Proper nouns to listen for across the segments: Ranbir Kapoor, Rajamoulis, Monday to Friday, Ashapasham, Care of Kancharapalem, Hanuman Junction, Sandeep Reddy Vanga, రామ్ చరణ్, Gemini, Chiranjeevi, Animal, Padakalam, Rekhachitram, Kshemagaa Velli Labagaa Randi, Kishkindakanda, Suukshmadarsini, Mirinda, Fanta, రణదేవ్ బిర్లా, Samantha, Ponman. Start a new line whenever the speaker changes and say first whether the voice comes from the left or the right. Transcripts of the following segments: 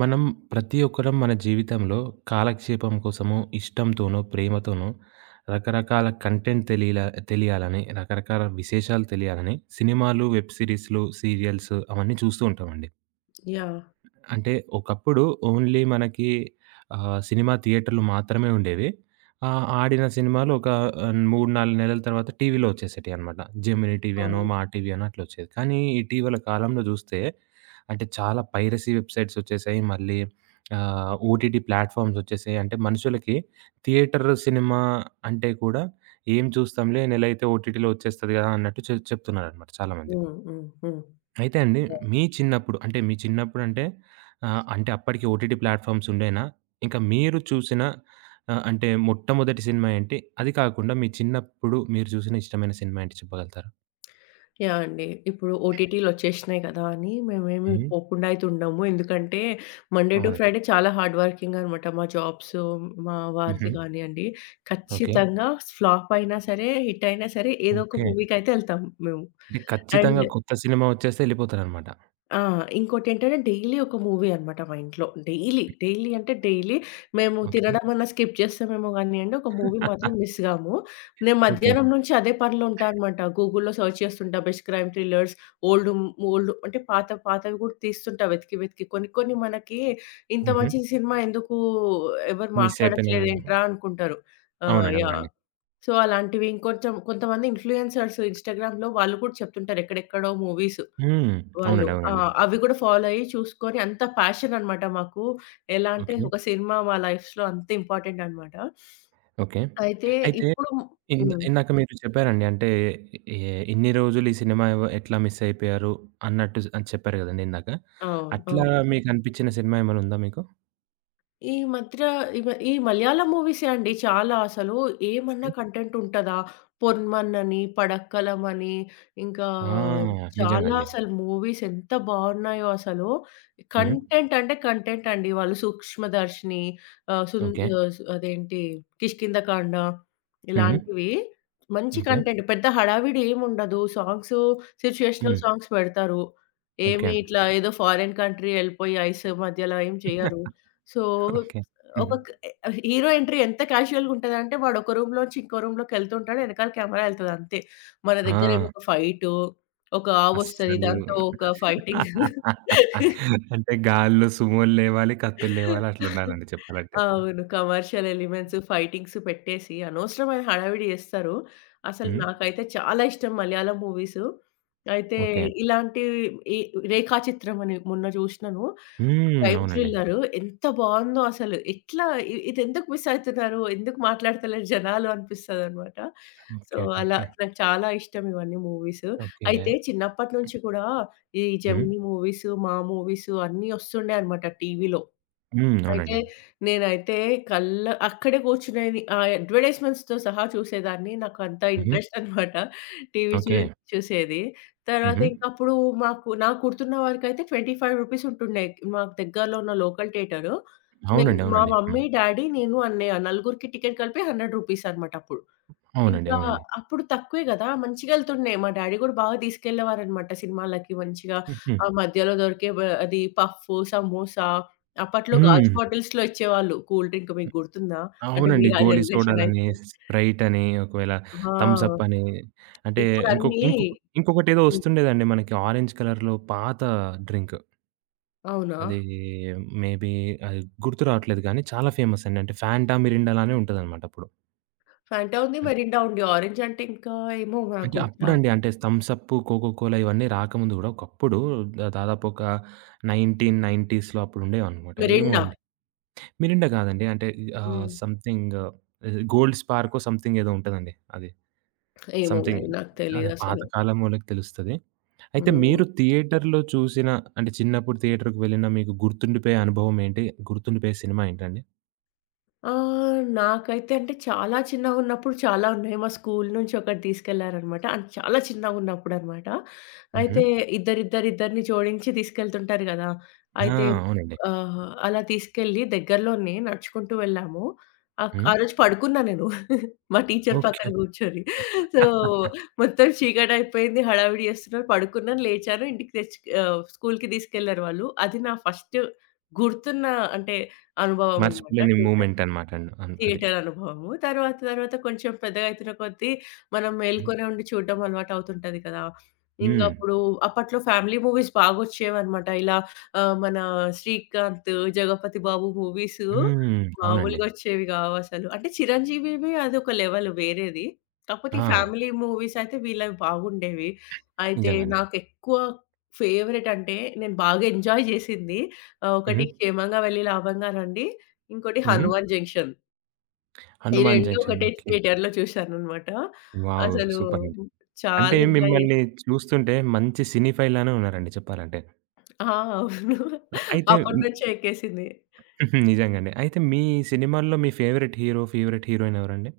right: మనం ప్రతి ఒక్కరం మన జీవితంలో కాలక్షేపం కోసము, ఇష్టంతోనో, ప్రేమతోనో రకరకాల content తెలియాలని, రకరకాల విశేషాలు తెలియాలని సినిమాలు, వెబ్ సిరీస్‌లు, సీరియల్స్ అవన్నీ చూస్తూ ఉంటామండి.
left: యాహ్!
right: అంటే ఒకప్పుడు ఓన్లీ మనకి సినిమా థియేటర్‌లు మాత్రమే ఉండేవి. ఆడిన సినిమాలు ఒక 3, 4 నెలల తర్వాత టీవీలో వచ్చేసేటియనమాట. జెమినీ టీవీ అనో,
left: అవును.
right: మా టీవీ అనో అట్లా వచ్చేది. కానీ ఇటీవల కాలంలో చూస్తే అంటే చాలా పైరసీ వెబ్‌సైట్స్ వచ్చేసాయి. మళ్ళీ ఓటీటీ ప్లాట్‌ఫార్మ్స్ వచ్చేసాయి. అంటే మనుషులకి థియేటర్ సినిమా అంటే కూడా ఏం చూస్తాంలే నెలైతే ఓటీటీలో వచ్చేస్తది కదా! అన్నట్టు చెప్తున్నారనమాట చాలామంది.
left: హ్మ్. హ్మ్. హ్మ్.
right: అయితే అండి, మీ చిన్నప్పుడు అంటే, మీ చిన్నప్పుడంటే అంటే అప్పటికి ఓటీటీ ప్లాట్‌ఫార్మ్స్ ఉండేనా? ఇంకా మీరు చూసిన అంటే మొట్టమొదటి సినిమా ఏంటి? అది కాకుండా మీ చిన్నప్పుడు మీరు చూసిన ఇష్టమైన సినిమా ఏంటి చెప్పగలుగుతారా?
left: యాహ్! అండి, ఇప్పుడు ఓటీటీలొచ్చేసినాయి కదా అని మేమేమి
right: హ్మ్.
left: పోకుండా అయితే ఉండము. ఎందుకంటే మండే టు
right: అవునండి.
left: ఫ్రైడే చాలా హార్డ్ వర్కింగ్ అనమాట. మా జాబ్స్, మా
right: హుహు.
left: వారిది కానియండి.
right: ఓకే.
left: ఖచ్చితంగా ఫ్లాప్ అయినా సరే, హిట్ అయినా సరే ఏదో ఒక
right: ఓకే.
left: మూవీకైతే ఎళ్తాం మేము.
right: అంటే ఖచ్చితంగా
left: అండ్
right: కొత్త సినిమా వచ్చేస్తే ఎళ్ళిపోతారనమాట.
left: ఆ! ఇంకోటేంటంటే డైలీ ఒక మూవీ అన్నమాట మా ఇంట్లో. డైలీ, డైలీ అంటే డైలీ మేము
right: ఓకే.
left: తినడమన్నా స్కిప్ చేస్తామేమో గానియండి, ఒక మూవీ
right: ఆ!
left: మాత్రం మిస్ గాము. నేను
right: ఓకే.
left: మధ్యాహ్నం నుంచి అదే పనిలో ఉంటా అన్నమాట. గూగుల్‌లో సెర్చ్ చేస్తుంటా best crime thrillers, old um old అంటే పాత పాతవి గూడా తీస్తుంటా వెతికి, వెతికి. కొన్ని మనకి ఇంత
right: హుహు.
left: మంచి సినిమా ఎందుకు ఎవరు
right: మిస్ అయిపోయినాము.
left: మాట్లాడట్లేదేంట్రా అనుకుంటారు. ఆ!
right: అవునండి.
left: యాహ్!
right: అవునండి.
left: సో, అలాంటివి ఇంకొంచెం కొంతమంది ఇన్‌ఫ్లుయెన్సర్స్ ఇన్‌స్టాగ్రామ్‌లో వాళ్ళు కూడా చెప్తుంటారు ఎక్కడెక్కడో మూవీస్.
right: హ్మ్.
left: వాళ్ళు
right: అవునండి.
left: ఆ!
right: అవునండి.
left: అవి కూడా ఫాలో అయ్యి చూసుకొని అంత ప్యాషన్ అన్నమాట మాకు. ఎలా అంటే
right: ఓకే.
left: ఒక సినిమా మా లైఫ్స్‌లో అంత ఇంపార్టెంట్ అన్నమాట.
right: ఓకే.
left: అయితే
right: అయితే
left: ఇప్పుడు హ్మ్.
right: ఇందాక మీరు చెప్పారండి. అంటే ఎ ఇన్ని రోజులు ఈ సినిమా ఎట్లా మిస్ అయిపోయారు అన్నట్టు అని చెప్పారు గదండీ ఇందాక.
left: అవును.
right: అట్లా
left: అవును.
right: మీకు అనిపించిన సినిమా ఏమైనా ఉందా మీకు?
left: ఈ మధ్య ఈ మలయాళం మూవీసే అండి చాలా అసలు. ఏమన్నా
right: హ్మ్.
left: కంటెంట్ ఉంటదా? 'పొన్మన్' అని, 'పడక్కలం' అని, ఇంకా
right: ఆ! నిజంగా
left: చాలా
right: అండి.
left: అసలు మూవీస్ ఎంత బావున్నాయో అసలు.
right: హ్మ్.
left: కంటెంట్ అంటే కంటెంట్ అండి. వాళ్ళు 'సూక్ష్మదర్శిని' ఆహ్, సున్
right: ఓకే.
left: ఆహ్, సు అదేంటి 'కిష్కింధకాండ'
right: హ్మ్.
left: ఇలాంటివి మంచి
right: ఓకే.
left: కంటెంట్. పెద్ద హడావిడి ఏముండదు. సాంగ్స్ సిచ్యుయేషనల్
right: హ్మ్.
left: సాంగ్స్ పెడతారు.
right: ఓకే.
left: ఏమి ఇట్లా ఏదో ఫారిన్ కంట్రీ ఎళ్ళిపోయి ఐస్ మధ్యలో ఏం చేయరు. So,
right: okay.
left: ఒక
right: హుహు.
left: క్ హీరో ఎంట్రీ ఎంత క్యాజువల్‌గా ఉంటదంటే, వాడు ఒక రూమ్‌లోంచి ఇంకో రూమ్‌లోకెళ్తుంటాడు. ఎనకాల కెమెరా ఎళ్తది అంతే. మన దగ్గరేమో
right: ఆ!
left: ఒక ఫైటో, ఒక ఆవొస్తది.
right: అస్సలు
left: దాంతో ఒక ఫైటింగ్
right: అంటే గాల్లో సుమోలు లేవాలి, కత్తులు లేవాలి అట్లుండాలండి చెప్పాలంటే.
left: అవును. కమర్షియల్ ఎలిమెంట్స్, ఫైటింగ్స్ పెట్టేసి అనవసరమైన హడావిడి జేస్తారు. అసలు
right: హ్మ్.
left: నాకైతే చాలా ఇష్టం మలయాళం మూవీసు. అయితే
right: ఓకే.
left: ఇలాంటి ఈ 'రేఖాచిత్రం' అని మొన్న జూషినాను.
right: హ్మ్.
left: క్రైమ్
right: అవునండి.
left: థ్రిల్లర్ ఎంత బావుందో అసలు. ఎట్లా ఇదెందుకు మిస్ అయితున్నారు? ఎందుకు మాట్లాడతలేరు జనాలు అనిపిస్తదనమాట. So,
right: okay. ఓకే.
left: అలా
right: ఓకే.
left: నాకు చాలా ఇష్టం ఇవన్నీ మూవీసు.
right: ఓకే.
left: అయితే చిన్నప్పటి నుంచి కూడా ఈ
right: హ్మ్.
left: జెమినీ మూవీసు, మా మూవీసు అన్నీ ఒస్తుండే అనమాట టీవీలో.
right: హ్మ్.
left: అయితే
right: అవునండి.
left: నేనైతే అక్కడే కూర్చునేది. ఆ అడ్వర్టైజ్‌మెంట్స్‌తో సహా చూసేదాన్ని. నాకు అంత
right: హుహు.
left: ఇంట్రెస్ట్ అనమాట. టీవీ చూ
right: ఓకే.
left: చూసేది. తర్వాత
right: హుహు.
left: ఇంక అప్పుడు నాకు గుర్తున్న వరకైతే రూ. 25 ఉంటుండే. మాకు దగ్గరలో ఉన్న లోకల్ థియేటరు. మేం
right: అవునండి.
left: మా
right: అవునండి.
left: మమ్మీ,
right: హ్మ్.
left: డ్యాడీ, నేను, అన్నయ్య నలుగురికి టికెట్ కలిపి రూ. 100 అనమాట అప్పుడు.
right: అవునండి.
left: ఇంకా
right: అవునండి.
left: అప్పుడు తక్కువే గదా! మంచిగెళ్తుండే. మా డ్యాడీ గూడా బాగా తీసుకెళ్ళేవారనమాట సినిమాలకి మంచిగా.
right: హుహు.
left: ఆ మధ్యలో దొరికే అది పఫ్ఫు, సమోసా అప్పట్లో
right: హ్మ్.
left: గాజు బాటిల్స్‌లో ఇచ్చేవాళ్ళు కూల్ డ్రింక్ మీకు గుర్తుందా? అంటే
right: అవునండి.
left: మీరు ఆ
right: గోలీ
left: జనరేషన్
right: సోడాలని,
left: అయితే.
right: స్ప్రైట్ అని, ఒకవేళ థమ్స్ అప్
left: ఆ!
right: అని, అంటే ఇంకొ
left: ఇప్పుడన్నీ
right: ఇంకొ ఇంకొకటేదో
left: హ్మ్.
right: వస్తుండేదండి మనకి ఆరెంజ్ కలర్‌లో పాత డ్రింక్.
left: అవునా?
right: అది మే బీ అది గుర్తు రావట్లేదు గానీ చాలా ఫేమస్ అండి. అంటే ఫాంటా, మిరిండా లానే ఉంటదనమాట అప్పుడు.
left: ఫాంటా ఉంది,
right: అన్
left: మెరిండా ఉంది. ఆరెంజ్ అంటే ఇంకా ఏమో నాకు
right: అంటే
left: గుర్తురావు.
right: అప్పుడండి అంటే థమ్స్ అప్, కోకో కోలా ఇవన్నీ రాకముందు గూడా ఒకప్పుడు దాదాపు ఒక 1990స్‌లో అప్పుడు ఉండేవనమాట. ఏమో
left: మెరిండా.
right: అండి. మిరిండా కాదండి. అంటే
left: హ్మ్.
right: సంథింగ్ గోల్డ్ స్పార్కో సంథింగ్ ఏదో ఉంటదండి అది.
left: ఏమో
right: సంథింగ్
left: మరి నాకు
right: అదే
left: తెలీదసలు.
right: పాతకాలం వాళ్ళకి తెలుస్తది. అయితే
left: హ్మ్.
right: మీరు థియేటర్‌లో చూసిన అంటే చిన్నప్పుడు థియేటర్‌కి వెళ్ళిన మీకు గుర్తుండిపోయే అనుభవం ఏంటి? గుర్తుండిపోయే సినిమా ఏంటండి?
left: నాకైతే అంటే చాలా చిన్నగున్నప్పుడు చాలా ఉన్నాయి. మా స్కూల్ నుంచి ఒకటి తీసుకెళ్లారనమాట. అది చాలా చిన్నగున్నప్పుడనమాట.
right: హుహు.
left: అయితే ఇద్దరిద్దరిద్దరిని జోడించి తీసుకెళ్తుంటారు గదా!
right: ఆ!
left: అయితే
right: అవునండి.
left: అలా తీసుకెళ్ళి దగ్గరలోనే నడుచుకుంటూ వెళ్ళాము.
right: హ్మ్.
left: ఆ రోజు పడుకున్నా నేను. మా టీచర్
right: ఓకే.
left: పక్కన గూర్చొని. సో, మొత్తం చీకటయిపోయింది. హడావిడి చేస్తున్నారు. పడుకున్నాను, లేచాను. ఇంటికి తెచ్చి స్కూల్‌కి తీసుకెళ్లారు వాళ్ళు. అది నా ఫస్ట్ గుర్తున్న అంటే అనుభవం అనమాట.
right: మర్చిపోలేని
left: ట్యూషన్
right: మూమెంట్ అన్నమాట అండి. అది.
left: థియేటర్ అనుభవము. తర్వాత తర్వాత కొంచెం పెద్దగా అయితున్న కొద్దీ మనం
right: హ్మ్.
left: మేల్కొనే ఉండి చూడడం అలవాటవుతుంటది కదా!
right: హ్మ్.
left: ఇంగప్పుడు అప్పట్లో ఫ్యామిలీ మూవీస్ బాగొచ్చేవన్నమాట. ఇలా మన 'శ్రీకాంత్', 'జగపతి బాబు' మూవీసు
right: హ్మ్. అవునండి.
left: మామూలుగొచ్చేవి గావసలు. అంటే 'చిరంజీవివి' అదొక లెవెల్ వేరేది. కాకపోతే ఈ
right: ఆ!
left: ఫ్యామిలీ మూవీస్ అయితే వీళ్ళవి బాగుండేవి. అయితే
right: నిజంగా అండి.
left: నాకెక్కువ ఫేవరెట్ అంటే నేను బాగా ఎంజాయ్ జేసింది
right: హుహు.
left: ఒకటి 'క్షేమంగా వెళ్లి లాభంగా రండి', ఇంకోటి
right: హుహు.
left: 'హనుమాన్ జంక్షన్'. ఈ
right: 'హనుమాన్
left: 2
right: జంక్షన్.'
left: ఒకటే
right: ఓకే.
left: థియేటర్‌లో చూశాననమాట.
right: వావ్!
left: అసలు
right: సూపర్! అంటే
left: చాలా ఎంజాయ్ చేశా.
right: మిమ్మల్ని చూస్తుంటే మంచి సినిఫైల్ లానే ఉన్నారండి చెప్పాలంటే.
left: ఆ! అవును.
right: అయితే
left: అప్పటి నుంచే ఎక్కేసింది.
right: నిజంగానే. అయితే మీ సినిమాల్లో మీ ఫేవరెట్ హీరో, ఫేవరెట్ హీరోయిన్ ఎవరండి?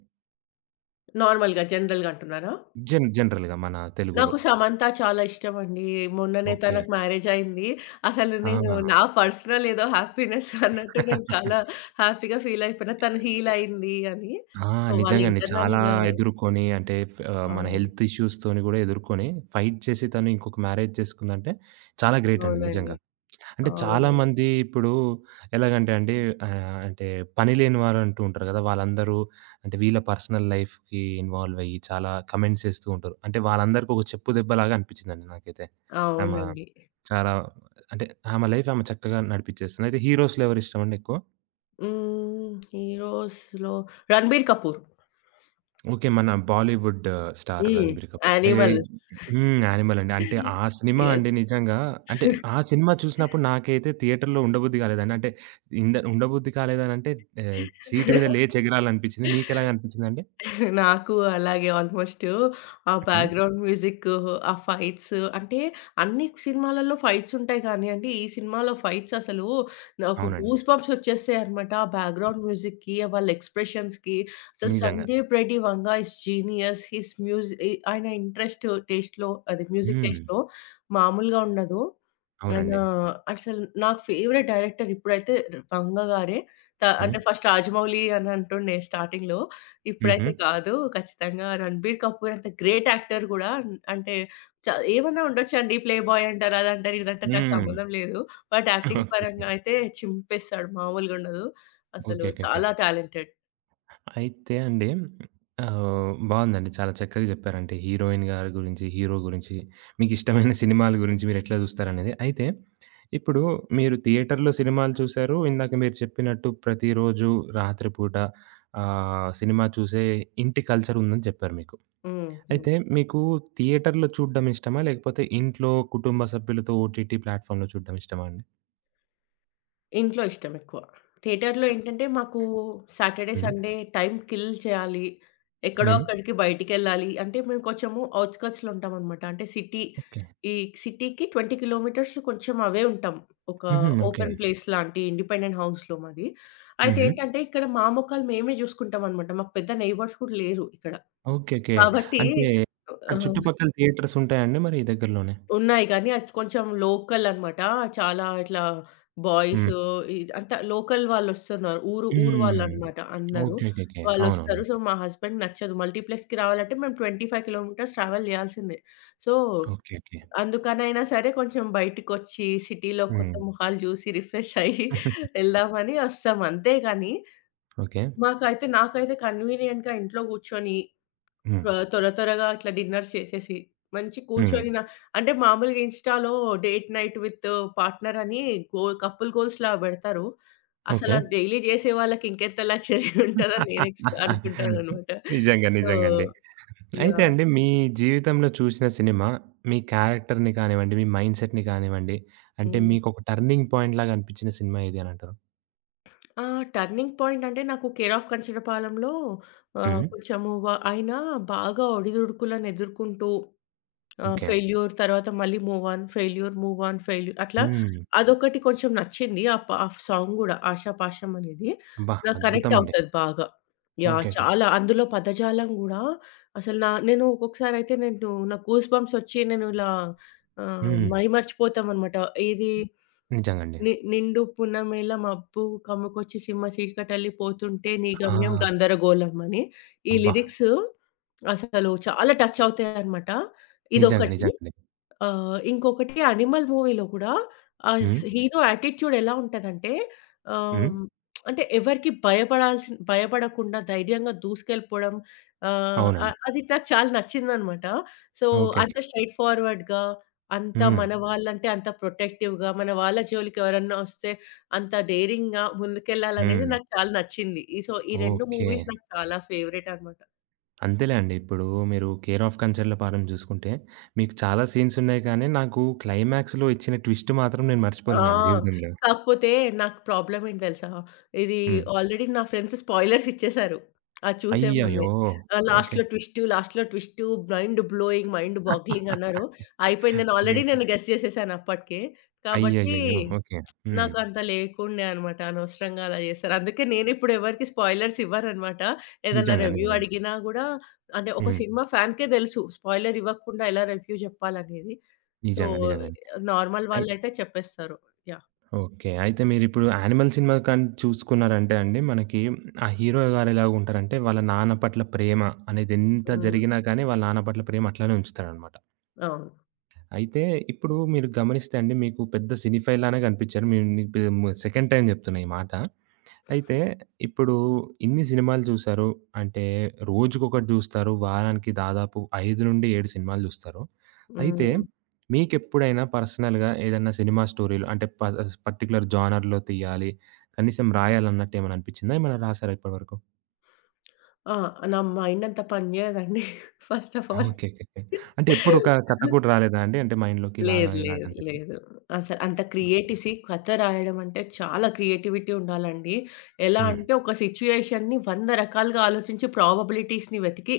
left: నార్మల్‌గా, జనరల్‌గా అంటున్నారా?
right: జనరల్‌గా మన తెలుగులో.
left: నాకు 'సమంత' చాలా ఇష్టమండి. మొన్ననే
right: ఓకే.
left: తనకు మ్యారేజ్ అయింది. అసలు
right: ఆ!
left: నేను నా పర్సనల్ ఏదో హ్యాపీనెస్ అన్నట్టు నేను చాలా హ్యాపీగా ఫీల్ అయిపోయినా తను హీల్ అయింది అని.
right: ఆ!
left: సో, వాళ్ళు
right: నిజంగండి. చాలా
left: ఇంటర్నల్‌గా
right: ఎదుర్కొని అంటే మన
left: అవును.
right: హెల్త్ ఇష్యూస్‌తోని గూడా ఎదుర్కొని ఫైట్ చేసి తను ఇంకొక మ్యారేజ్ చేసుకుందంటే చాలా గ్రేట్ అండి
left: అవునండి.
right: నిజంగా. అంటే
left: అవునవును.
right: చాలామంది ఇప్పుడు ఎలాగంటే అండి ఆహ్, అంటే పని లేని వారంటూ ఉంటారు కదా! వాళ్ళందరూ అంటే వీళ్ళ పర్సనల్ లైఫ్‌కి ఇన్వాల్వ్ అయ్యి చాలా కమెంట్స్ ఎస్తూ ఉంటారు. అంటే వాళ్ళందరికీ ఒక చెప్పు దెబ్బలాగా అనిపించిందండి నాకైతే. ఆమె
left: అవునండి.
right: చాలా అంటే ఆమె లైఫ్ ఆమె చక్కగా నడిపించేస్తుంది. అయితే హీరోస్‌లో ఎవరిష్టమండి ఎక్కువ?
left: హ్మ్. హీరోస్‌లో 'రణబీర్ కపూర్.'
right: ఓకే. మన బాలీవుడ్ స్టార్
left: హ్మ్.
right: 'రణబీర్ కపూర్'. అంటే
left: యానిమల్.
right: హ్మ్. 'యానిమల్' అండి. అంటే ఆ సినిమా
left: యెస్.
right: అండి నిజంగా అంటే ఆ సినిమా చూసినప్పుడు నాకైతే థియేటర్‌లో ఉండబుద్ధి కాలేదండి. అంటే ఉండబుద్ధి కాలేదనంటే ఆహ్, సీట్ మీద లేచి ఎగరాలనిపించింది. మీకెలాగ అనిపించిందండి?
left: నాకు అలాగే ఆల్మోస్టు. ఆ హ్మ్.
right: హ్మ్.
left: బ్యాక్‌గ్రౌండ్ మ్యూజిక్, ఆ ఫైట్స్ అంటే అన్ని సినిమాలలో ఫైట్స్ ఉంటాయి కానియండి, ఈ సినిమాలో ఫైట్స్ అసలు నాకు
right: అవునండి.
left: గూస్ బంప్స్ వచ్చేస్తాయన్నమాట. ఆ బ్యాక్‌గ్రౌండ్ మ్యూజిక్‌కి, వాళ్ళ ఎక్స్‌ప్రెషన్స్‌కి అసలు
right: నిజంగా.
left: Sandeep Reddy Vanga is genius. His muse ఇ ఆయన ఇంట్రెస్ట్ టేస్ట్‌లో అది మ్యూజిక్
right: హ్మ్.
left: టేస్ట్‌లో మామూలుగా ఉండదు. ఆయన
right: అవునండి.
left: అసలు నాకు ఫేవరెట్ డైరెక్టర్ ఇప్పుడైతే 'వంగ' గారే.
right: హ్మ్.
left: అంటే ఫస్ట్ 'రాజమౌళి' అని అంటుండే స్టార్టింగ్‌లో.
right: హుహు.
left: ఇప్పుడైతే కాదు. ఖచ్చితంగా 'రణబీర్ కపూర్' అంత గ్రేట్ యాక్టర్ గూడా అంటే చ ఏమన్నా ఉండొచ్చండి. ప్లే బాయ్ అంటారు, అదంటారు, ఇదంటారు నాకు
right: హ్మ్.
left: సంబంధం లేదు. But acting
right: okay.
left: పరంగా అయితే చింపేస్తాడు. మామూలుగా ఉండదు. అసలు
right: ఓకే. ఓకే. ఓకే.
left: చాలా టాలెంటెడ్.
right: అయితే అండి బావుందండి. చాలా చక్కగా జెప్పారు. అంటే హీరోయిన్ గారి గురించి, హీరో గురించి, మీకిష్టమైన సినిమాల గురించి మీరెట్లా జూస్తారనేది. అయితే ఇప్పుడు మీరు థియేటర్‌లో సినిమాలు చూసారు. ఇందాక మీరు చెప్పినట్టు ప్రతిరోజు రాత్రిపూట సినిమా చూసే ఇంటి కల్చరుందని చెప్పారు మీకు.
left: హ్మ్. హ్మ్.
right: అయితే మీకు థియేటర్‌లో చూడ్డం ఇష్టమా? లేకపోతే ఇంట్లో కుటుంబ సభ్యులతో ఓటీటీ ప్లాట్‌ఫామ్‌లో చూడ్డం ఇష్టమా అండి?
left: ఇంట్లో ఇష్టమెక్కువ. థియేటర్‌లో ఏంటంటే, మాకు సాటర్‌డే,
right: హ్మ్.
left: సండే టైమ్ కిల్ చేయాలి. ఎక్కడో
right: హ్మ్.
left: అక్కడికి బయటికెళ్ళాలి. అంటే, మేము కొంచెము ఔట్‌స్కర్ట్స్‌లో ఉంటామనమాట. అంటే,
right: ఓకే.
left: ఈ సిటీకి 20 కిలోమీటర్స్ కొంచెం అవే ఉంటాం. ఒక
right: హుహు. ఓకే.
left: ఓపెన్ ప్లేస్ లాంటి ఇండిపెండెంట్ హౌస్‌లో మాది. అయితే
right: హుహు.
left: ఏంటంటే, ఇక్కడ మా మొఖాలు మేమే జూసుకుంటామనమాట. మాకు పెద్ద నైబర్స్ కూడా లేరు ఇక్కడ.
right: ఓకే. ఓకే.
left: కాబట్టి
right: అంటే అక్కడ
left: ఆహ్,
right: చుట్టుపక్కల థియేటర్స్ ఉంటాయండి మరి దగ్గరలోనే?
left: ఉన్నాయి గానీ, అది కొంచెం లోకల్ అన్నమాట. చాలా ఇట్లా బాయ్స్
right: హ్మ్.
left: ఇది అంతా లోకల్ వాళ్ళొస్తున్నారు. ఊరు ఊరు
right: హ్మ్.
left: వాళ్ళన్నమాట అందరూ.
right: ఓకే. ఓకే. ఓకే. అవునవును.
left: వాళ్ళొస్తారు. సో, మా హస్బెండ్‌కి నచ్చదు. మల్టీప్లెక్స్‌కి రావాలంటే మేము 25 కిలోమీటర్స్ ట్రావెల్ చేయాల్సిందే. So,
right: okay. ఓకే.
left: అందుకనైనా సరే కొంచెం బయటికొచ్చి సిటీలో
right: హ్మ్.
left: కొత్త మొహాలు చూసి రిఫ్రెష్ అయ్యి వెళ్దామని వస్తాం. అంతే గానీ,
right: ఓకే.
left: నాకైతే కన్వీనియంట్‌గా ఇంట్లో కూర్చొని
right: హ్మ్.
left: త్వరగా ఇట్లా డిన్నర్స్ చేసేసి, మంచి
right: హ్మ్.
left: కూర్చొని నా అంటే మామూలుగా ఇన్‌స్టాలో డేట్ నైట్ విత్ పార్ట్‌నర్ అని గో కపుల్ గోల్స్‌లా పెడతారు. అసలు
right: ఓకే.
left: అది డైలీ చేసే వాళ్ళకి ఇంకెంత లగ్జరీ ఉంటదని నేను అనుకుంటాననమాట.
right: నిజంగా.
left: సో
right: నిజంగండి. అయితే అండి
left: యాహ్!
right: మీ జీవితంలో చూసిన సినిమా మీ క్యారెక్టర్‌ని కానివ్వండి, మీ మైండ్‌సెట్‌ని కానివ్వండి, అంటే
left: హ్మ్.
right: మీకొక టర్నింగ్ పాయింట్‌లాగా అనిపించిన సినిమా ఏది అనంటారు?
left: ఆ! టర్నింగ్ పాయింట్ అంటే నాకు 'కేర్ ఆఫ్ కంచటపాలెంలో' ఆహ్,
right: హ్మ్.
left: కొంచెము వ ఆయన బాగా ఒడిదుడుకులను ఎదుర్కొంటూ
right: ఓకే.
left: ఫెయిల్యూర్ తర్వాత మళ్ళీ move on, failure, move on, failure అట్లా
right: హ్మ్.
left: అదొకటి కొంచెం నచ్చింది. ఆ పా సాంగ్ గూడా 'ఆషాపాషం' అనేది
right: అబ్బా!
left: నాకు కనెక్ట్
right: అద్భుతమండి.
left: అవుతది బాగా.
right: ఓకే. ఓకే.
left: చాలా అందులో పదజాలం గూడా అసలు నేను ఒక్కొక్కసారయితే నాకు గూస్ బంప్స్ ఒచ్చి నేను ఇలా
right: హ్మ్.
left: మైమర్చిపోతామనమాట. ఏది
right: నిజంగండి.
left: నిండు పున్నమేల మబ్బు కమ్ముకొచ్చి సింహ చీకటల్లి పోతుంటే నీ
right: ఆ!
left: గమ్యం గందరగోళం అని. ఈ
right: అబ్బా!
left: లిరిక్స్ అసలు చాలా టచ్ అవుతాయనమాట.
right: నిజంగా.
left: ఇదొకటి.
right: నిజంగండి.
left: ఇంకొకటి 'అనిమల్' మూవీలో కూడా ఆ స్
right: హ్మ్.
left: హీరో యాటిట్యూడ్ ఎలా ఉంటదంటే
right: హ్మ్.
left: ఆహ్, అంటే ఎవరికీ భయపడకుండా ధైర్యంగా దూసుకెళ్ళిపోవడం ఆహ్,
right: అవునండి.
left: ఆహ్, అది నాకు చాలా నచ్చిందనమాట. సో,
right: ఓకేకే.
left: అంత స్ట్రెయిట్ ఫార్వర్డ్‌గా అంత
right: హ్మ్.
left: మన వాళ్ళంటే అంత ప్రొటెక్టివ్‌గా మన వాళ్ళ జోలికి ఎవరన్నా వస్తే అంత డేరింగ్‌గా ముందుకెళ్ళాలనేది
right: హ్మ్.
left: నాకు చాలా నచ్చింది. ఈ సో, ఈ 2
right: ఓకే.
left: మూవీస్ నాకు చాలా ఫేవరెట్ అనమాట.
right: అంతేలే అండి. ఇప్పుడు మీరు 'కేర్ ఆఫ్ కంచర్ల పాలెం' చూసుకుంటే, మీకు చాలా సీన్స్ ఉన్నాయి కానీ, నాకు క్లైమాక్స్‌లో ఇచ్చిన ట్విస్ట్ మాత్రం నేను
left: ఆ!
right: మర్చిపోలేనండి జీవితంలో.
left: కాకపోతే నాకు ప్రాబ్లమ్ ఏంటి తెలుసా? ఇది
right: హ్మ్.
left: ఆల్రెడీ నా ఫ్రెండ్స్ స్పాయిలర్స్ ఇచ్చేసారు. అది చూసే ముందే.
right: అయ్యయ్యో! ఓకే.
left: లాస్ట్‌లో ట్విస్టు, లాస్ట్‌లో twist, mind blowing, mind boggling అన్నారు. అయిపోయింది. నేను గెస్ చేసేసాను అప్పటికే. కాబట్టి
right: అయ్యయ్యయ్యో! ఓకే. హ్మ్.
left: నాకంత లేకుండే అనమాట. అనవసరంగా అలా జేశారు. అందుకే నేనిప్పుడు ఎవరికీ స్పాయిలర్స్ ఇవ్వననమాట. ఏదన్నా
right: నిజంగా.
left: రివ్యూ
right: నిజంగా.
left: అడిగినా గూడా అంటే ఒక
right: హ్మ్.
left: సినిమా ఫ్యాన్‌కే దెలుసు. స్పాయిలర్ ఇవ్వకుండా ఎలా రివ్యూ జెప్పాలనేది. సో,
right: నిజంగా. నిజంగానే.
left: నార్మల్
right: అయి
left: వాళ్ళైతే చెప్పేస్తారు. యాహ్!
right: ఓకే. అయితే మీరిప్పుడు 'యానిమల్' సినిమా కానీ చూసుకున్నారంటే అండి, మనకి ఆ హీరో గారు ఎలాగుంటారంటే, వాళ్ళ నాన్న పట్ల ప్రేమ అనేదెంత
left: హ్మ్.
right: జరిగినా కానీ, వాళ్ళ నాన్న పట్ల ప్రేమ అట్లనే ఉంచుతాడనమాట.
left: అవును.
right: అయితే ఇప్పుడు మీరు గమనిస్తే అండి, మీకు పెద్ద సినిఫైల్ లానే కనిపించారు. మీకు సెకండ్ టైమ్ చెప్తున్నా ఈ మాట. అయితే ఇప్పుడు ఇన్ని సినిమాలు చూసారు. అంటే రోజుకొకటి జూస్తారు. వారానికి దాదాపు 5-7 సినిమాలు జూస్తారు. అయితే
left: హ్మ్.
right: మీకెప్పుడైనా పర్సనల్‌గా ఏదన్నా సినిమా స్టోరీలు అంటే పర్టిక్యులర్ జానర్‌లో తీయాలి. కనీసం రాయాలన్నట్టు ఏమైనా అనిపిచ్చిందా? ఏమైనా రాసారా ఇప్పటి వరకు?
left: ఆ! నా మైండ్ అంత పని జేయదండి ఫస్ట్ ఆఫ్ ఆల్.
right: ఓకే. ఓకేకే. అంటే ఎప్పుడు ఒక కథ కూడా రాలేదా అండి? అంటే మైండ్‌లోకి ఇలాగా
left: లేదు.
right: ఇలాగ
left: లేదు.
right: అని చెప్పి.
left: లేదు. అసలు అంత
right: ఓకే.
left: క్రియేటివ్‌సి కథ రాయడం అంటే చాలా క్రియేటివిటీ ఉండాలండి. ఎలా
right: హ్మ్.
left: అంటే ఒక సిట్యుయేషన్‌ని 100 రకాలుగా ఆలోచించి ప్రాబబిలిటీస్‌ని వెతికి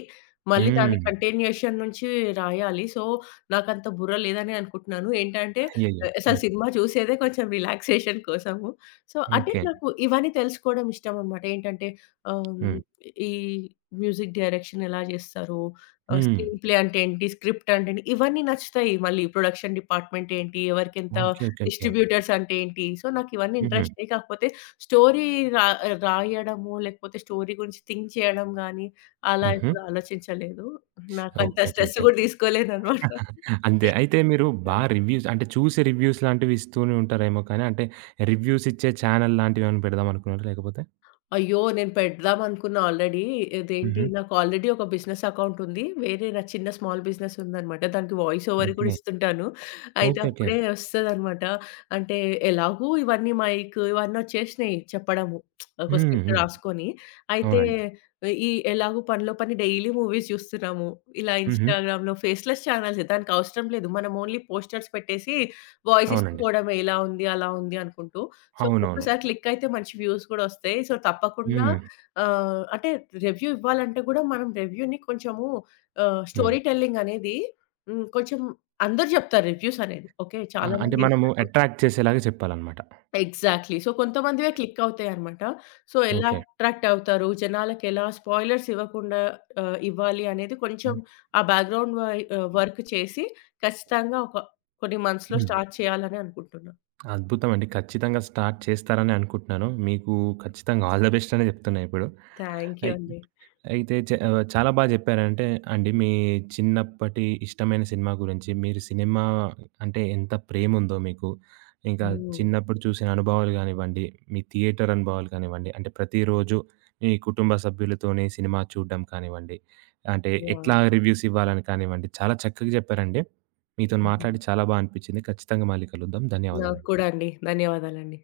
left: మళ్ళీ దాని
right: హ్మ్.
left: కంటిన్యూయేషన్ నుంచి రాయాలి. సో, నాకంత బుర్ర లేదని అనుకుంటున్నాను. ఏంటంటే
right: అయ్యయ్యో!
left: అసలు
right: హ్మ్.
left: సినిమా చూసేదే కొంచెం రిలాక్సేషన్ కోసము. సో, అంటే
right: ఓకే.
left: నాకు ఇవన్నీ తెలుసుకోవడం ఇష్టమనమాట. ఏంటంటే ఆహ్,
right: హ్మ్.
left: ఈ మ్యూజిక్ డైరెక్షన్ ఎలా చేస్తారు?
right: హ్మ్.
left: స్క్రీన్ ప్లే అంటే ఏంటి? స్క్రిప్ట్ అంటే ఏంటి? ఇవన్నీ నచ్చుతాయి. మళ్ళీ ప్రొడక్షన్ డిపార్ట్‌మెంట్ ఏంటి? ఎవరికెంత
right: ఓకే. ఓకే. ఓకే.
left: డిస్ట్రిబ్యూటర్స్ అంటే ఏంటి? సో, నాకు ఇవన్నీ
right: హుహు.
left: ఇంట్రెస్టే. కాకపోతే స్టోరీ రా రాయడము, లేకపోతే స్టోరీ గురించి థింక్ చేయడం గానీ, అలా
right: హుహు.
left: ఎప్పుడు ఆలోచించలేదు.
right: ఓకే.
left: నాకంత
right: ఓకే.
left: స్ట్రెస్ గూడా
right: ఓకే.
left: తీసుకోలేదనమాట.
right: అంతే. అయితే మీరు బా రివ్యూస్ అంటే చూసి రివ్యూస్ లాంటివి ఇస్తూనే ఉంటారేమో కానీ అంటే రివ్యూస్ ఇచ్చే ఛానల్ లాంటివేమైనా పెడదాం అనుకున్నారా లేకపోతే?
left: అయ్యో! నేను పెడదామనుకున్నా ఆల్రెడీ. ఇదేంటి
right: హుహు.
left: నాకు ఆల్రెడీ ఒక బిజినెస్ అకౌంట్ ఉంది. వేరే నా చిన్న స్మాల్ బిజినెస్ ఉందనమాట. దానికి వాయిస్ ఓవర్ కూడా
right: ఓకే.
left: ఇస్తుంటాను. అయితే
right: ఓకే. ఓకే.
left: అప్పుడే వస్తదనమాట. అంటే ఎలాగో ఇవన్నీ మైక్ ఇవన్నీ వచ్చేసినాయి చెప్పడము. ఒక
right: హ్మ్.
left: స్క్రిప్ట్
right: హ్మ్.
left: రాసుకొని. అయితే
right: అవునండి.
left: ఈ ఎలాగో పనిలో పని డైలీ మూవీస్ చూస్తున్నాము. ఇలా
right: హుహు.
left: ఇన్‌స్టాగ్రామ్‌లో ఫేస్‌లెస్ చానెల్స్ దానికి అవసరం లేదు. మనం ఓన్లీ పోస్టర్స్ పెట్టేసి వాయిస్ ఇస్తూ
right: అవునండి.
left: పోవడమే ఇలా ఉంది, అలా ఉంది అనుకుంటూ. సో,
right: అవునవును.
left: ఒక్కసారి క్లిక్ అయితే మంచి వ్యూస్ గూడా ఒస్తాయి. సో, తప్పకుండా
right: హ్మ్.
left: అంటే రివ్యూ ఇవ్వాలంటే గూడా మనం రివ్యూని కొంచెము
right: హ్మ్.
left: స్టోరీ టెల్లింగ్ అనేది కొంచెం అందరూ జెప్తారు రివ్యూస్ అనేది. ఓకే.
right: ఆ!
left: చాలా
right: అంటే
left: మంది
right: మనము
left: జెప్తారు.
right: అట్రాక్ట్ చేసేలాగా చెప్పాలనమాట.
left: ఎగ్జాక్ట్‌లీ. సో, కొంతమందివే క్లిక్ అవుతాయన్నమాట. సో, ఎలా
right: ఓకే.
left: అట్రాక్ట్ అవుతారు? జనాలకి ఎలా స్పాయిలర్స్ ఇవ్వకుండా ఇవ్వాలి అనేది కొంచెం
right: హ్మ్.
left: ఆ బ్యాక్‌గ్రౌండ్ వై ఆహ్, వర్క్ చేసి ఖచ్చితంగా కొన్ని మంత్స్‌లో
right: హ్మ్.
left: స్టార్ట్ చేయాలని అనుకుంటున్నా.
right: అద్భుతమండి. ఖచ్చితంగా స్టార్ట్ చేస్తారని అనుకుంటున్నాను. మీకు ఖచ్చితంగా ఆల్ ద బెస్ట్ అనే చెప్తున్నా ఇప్పుడు.
left: థ్యాంక్ యూ
right: అయి
left: అండి.
right: అయితే చాలా బా జెప్పారంటే అండి మీ చిన్నప్పటి ఇష్టమైన సినిమా గురించి, మీరు సినిమా అంటే ఎంత ప్రేముందో మీకు, ఇంకా
left: హ్మ్.
right: చిన్నప్పుడు చూసిన అనుభవాలు గానివ్వండి, మీ థియేటర్ అనుభవాలు కానివ్వండి, అంటే ప్రతిరోజు మీ కుటుంబ సభ్యులతోని సినిమా చూడడం కానివ్వండి, అంటే ఎట్లా
left: యాహ్!
right: రివ్యూస్ ఇవ్వాలని కానివ్వండి, చాలా చక్కగా జెప్పారండి. మీతోని మాట్లాడి చాలా బా అనిపిచ్చింది. ఖచ్చితంగా మళ్ళీ కలుద్దాం.
left: నాకు
right: ధన్యవాదాలండి.
left: కూడా అండి. ధన్యవాదాలండి.